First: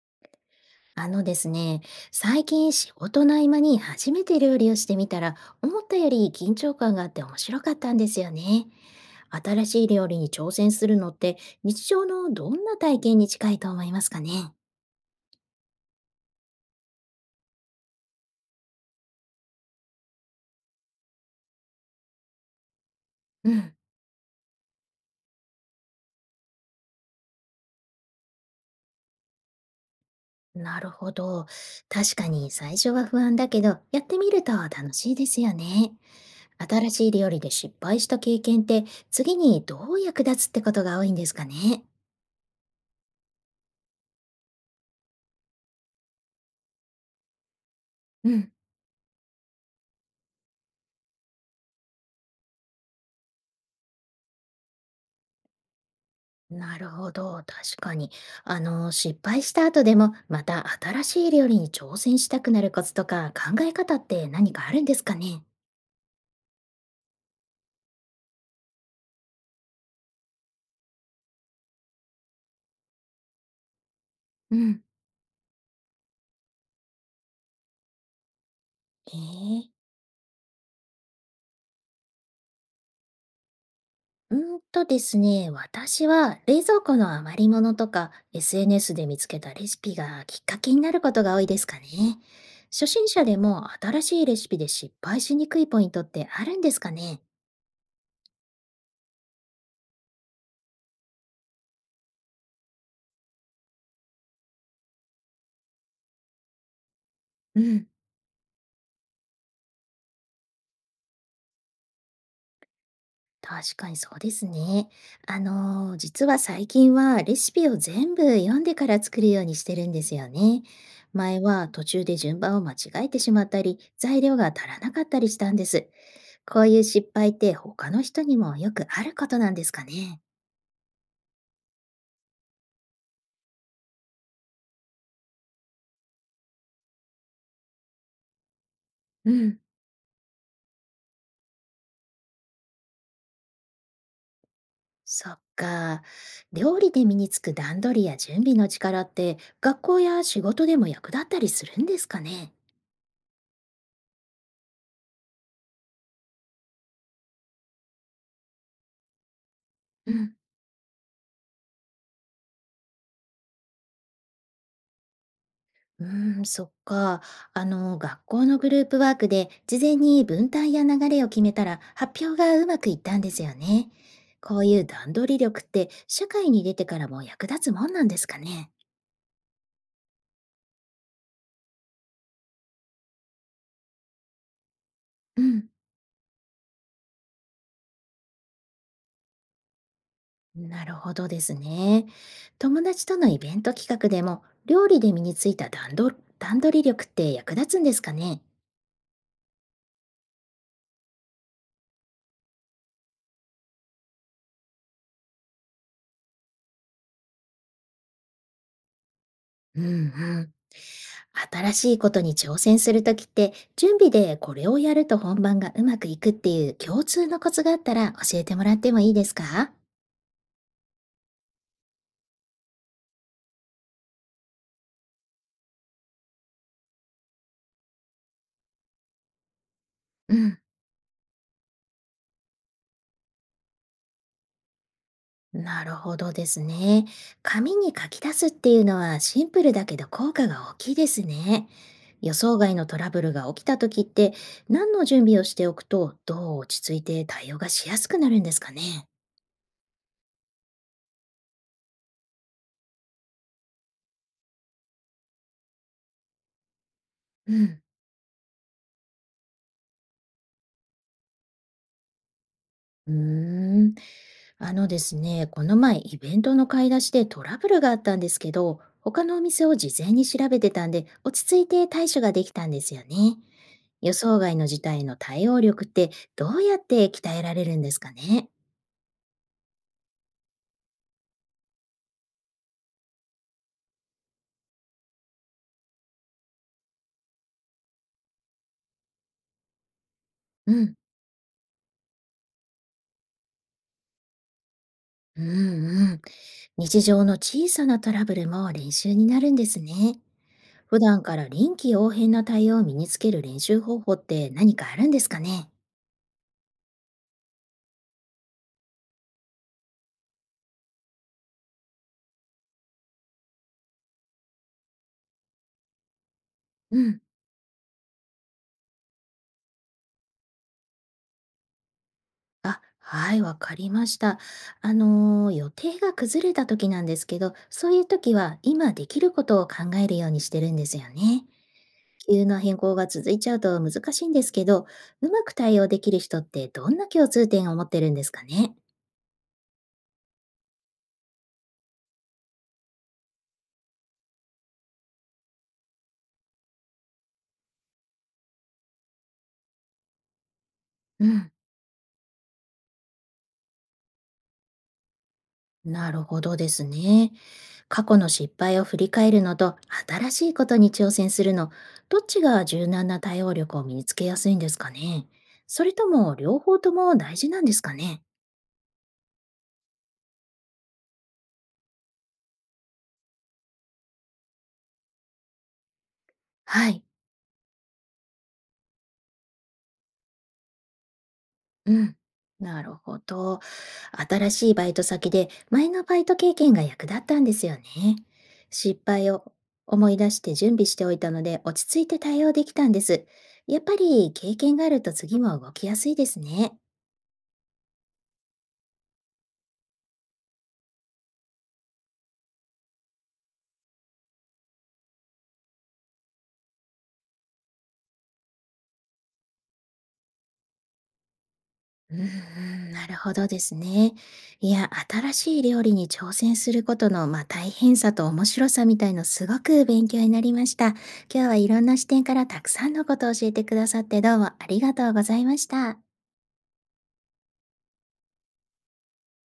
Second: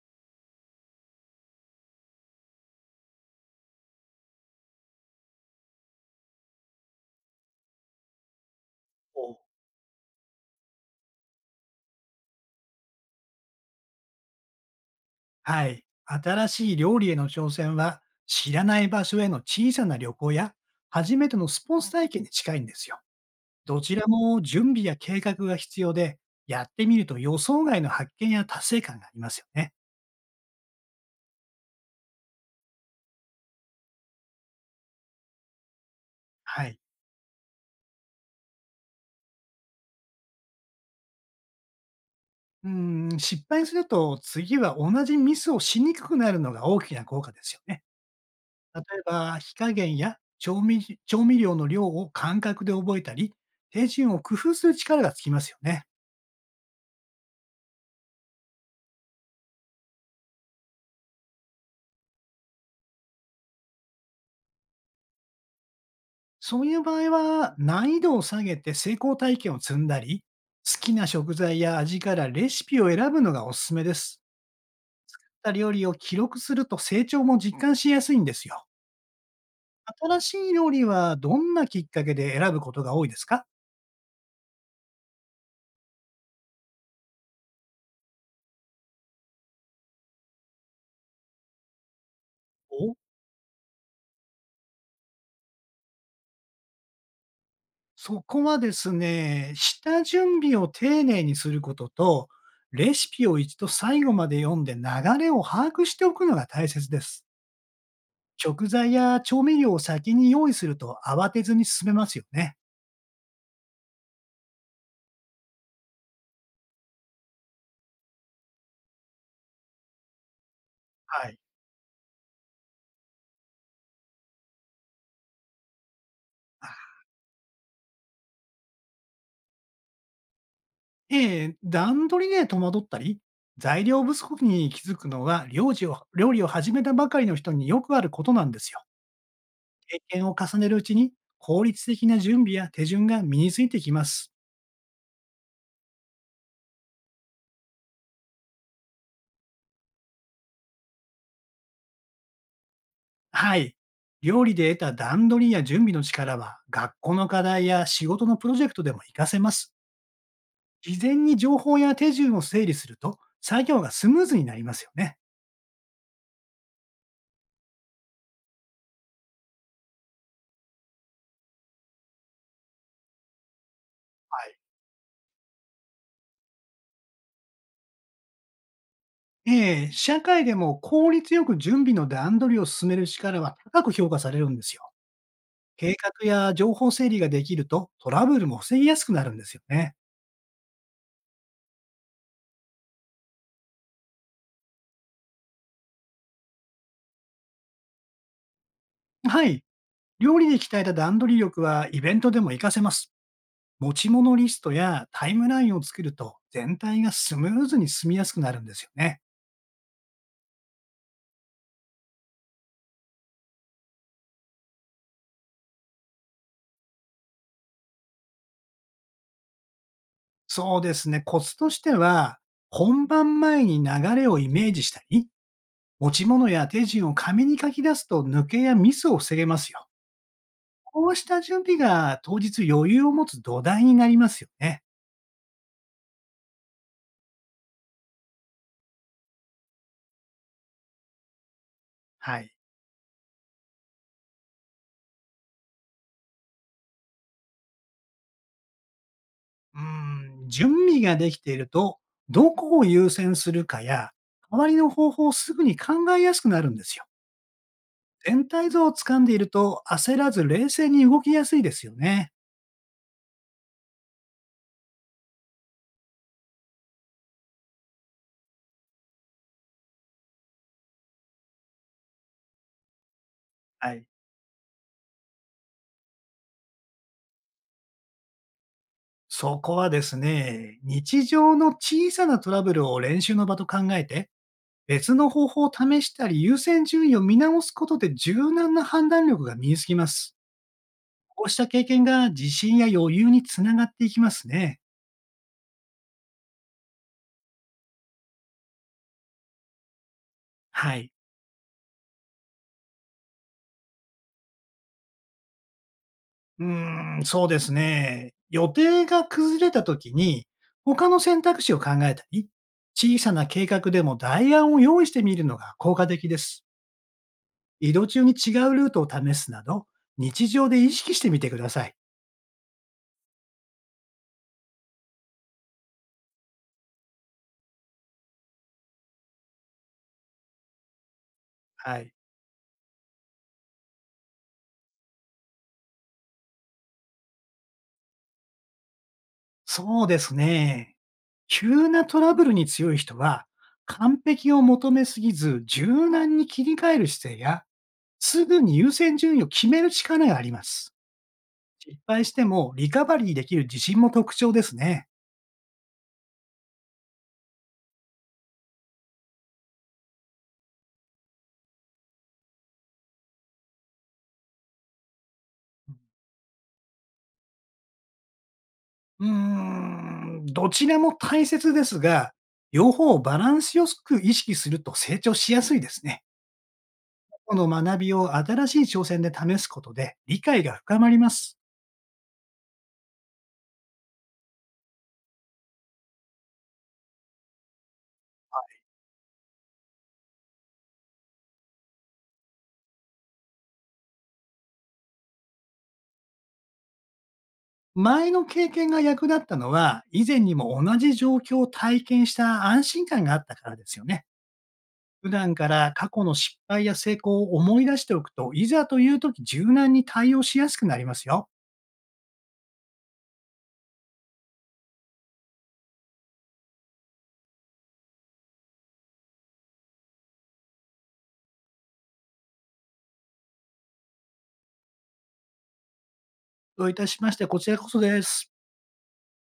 あのですね、最近仕事の合間に初めて料理をしてみたら、思ったより緊張感があって面白かったんですよね。新しい料理に挑戦するのって日常のどんな体験に近いと思いますかね？はい。新しい料理への挑戦は、知らない場所への小さな旅行や、初めてのスポーツ体験に近いんですよ。うん。どちらも準備や計画が必要で、やってみると予想外の発見や達成感がありますよね。なるほど。確かに最初は不安だけど、やってみると楽しいですよね。はい。新しい料理で失敗した経験って次にどう役立つってことが多いんですかね？うん、失敗すると次は同じミスをしにくくなるのが大きな効果ですよね。うん。例えば、火加減や調味料の量を感覚で覚えたり、手順を工夫する力がつきますよね。なるほど、確かに。失敗した後でも、また新しい料理に挑戦したくなるコツとか考え方って何かあるんですかね？そういう場合は、難易度を下げて成功体験を積んだり、好きな食材や味からレシピを選ぶのがおすすめです。うん、料理を記録すると成長も実感しやすいんですよ。ええ。新しい料理はどんなきっかけで選ぶことが多いですか？うーんとですね、私は冷蔵庫の余り物とか SNS で見つけたレシピがきっかけになることが多いですかね。初お。心者でも新しいレシピで失敗しにくいポイントってあるんですかね？そこはですね、下準備を丁寧にすることと、レシピを一度最後まで読んで流れを把握しておくのが大切です。うん。食材や調味料を先に用意すると慌てずに進めますよね。確かにそうですね。実は最近はレシピを全部読んでから作るようにしてるんですよね。はい。前は途中で順番を間違えてしまったり、材料が足らなかったりしたんです。こういあ、う失敗って他の人にもよくあることなんですかね。ええ、段取りで戸惑ったり、材料不足に気づくのが、料理を始めたばかりの人によくあることなんですよ。うん、経験を重ねるうちに、効率的な準備や手順が身についてきます。そっか。料理で身につく段取りや準備の力って学校や仕事でも役立ったりするんですかね。はい。料理で得た段取りや準備の力は、学校の課題や仕事のプロジェクトでも活かせます。うん。事前に情報や手順を整理すると、作業がスムーズになりますよね。うーん、そっか。学校のグループワークで事前に分担や流れを決めたら発表がうまくいったんですよね。はこい。ういう段取り力って社会に出てからも役立つもんなんですかね。ええ、社会でも効率よく準備の段取りを進める力は高く評価されるんですよ。うん、計画や情報整理ができるとトラブルも防ぎやすくなるんですよね。なるほどですね。友達とのイベント企画でも料理で身についた段取り力って役立つんですかね。はい。料理で鍛えた段取り力はイベントでも活かせます。持ち物リストやタイムラインを作ると全体がスムーズに進みやすくなるんですよね。うんうん。新しいことに挑戦するときって、準備でこれをやると本番がうまくいくっていう共通のコツがあったら教えてもらってもいいですか？そうですね。コツとしては、本番前に流れをイメージしたり、持ち物や手順を紙に書き出すと抜けやミスを防げますよ。うん、こうした準備が当日余裕を持つ土台になりますよね。なるほどですね。紙に書き出すっていうのはシンプルだけど効果が大きいですね。予はい。想外のトラブルが起きたときって、何の準備をしておくと、どう落ち着いて対応がしやすくなるんですかね？うん、準備ができていると、どこを優先するかや、代わりの方法をすぐに考えやすくなるんですよ。うん。全体像を掴んでいると、焦らず冷静に動きやすいですよね。うーん。あのですね、この前イベントの買い出しでトラブルがあったんですけど、他のお店を事前に調べてたんで、落ち着いて対処ができたんですよね。はい。予想外の事態への対応力ってどうやって鍛えられるんですかね？そこはですね、日常の小さなトラブルを練習の場と考えて、別の方法を試したり優先順位を見直すことで柔軟な判断力が身につきます。うん、こうした経験が自信や余裕につながっていきますね。うん、うん。日常の小さなトラブルも練習になるんですね。は普い。段から臨機応変な対応を身につける練習方法って何かあるんですかね？うーん、そうですね。予定が崩れた時に、他の選択肢を考えたり、小さな計画でも代案を用意してみるのが効果的です。うん。移動中に違うルートを試すなど、日常で意識してみてください。あ、はい、わかりました。予定が崩れた時なんですけど、そういう時は今できることを考えるようにしてるんですよね。はい。急な変更が続いちゃうと難しいんですけど、うまく対応できる人ってどんな共通点を持ってるんですかね。そうですね。急なトラブルに強い人は、完璧を求めすぎず、柔軟に切り替える姿勢や、すぐに優先順位を決める力があります。うん、失敗してもリカバリーできる自信も特徴ですね。なるほどですね。過去の失敗を振り返るのと新しいことに挑戦するの、どっちが柔軟な対応力を身につけやすいんですかね。それとも両方とも大事なんですかね。うーん、どちらも大切ですが、両方をバランスよく意識すると成長しやすいですね。はい。この学びを新しい挑戦で試すことで理解が深まります。うん。なるほど。新しいバイト先で前のバイト経験が役立ったんですよね。失敗を思い出して準備しておいたので落ち着いて対応できたんです。やっぱり経験があると次も動きやすいですね。前の経験が役立ったのは、以前にも同じ状況を体験した安心感があったからですよね。普段から過去の失敗や成功を思い出しておくと、いざという時柔軟に対応しやすくなりますよ。うんうん、なるほどですね。いや、新しい料理に挑戦することの、まあ、大変さと面白さみたいのすごく勉強になりました。今日はいろんな視点からたくさんのことを教えてくださってどうもありがとうございました。どういたしまして、こちらこそです。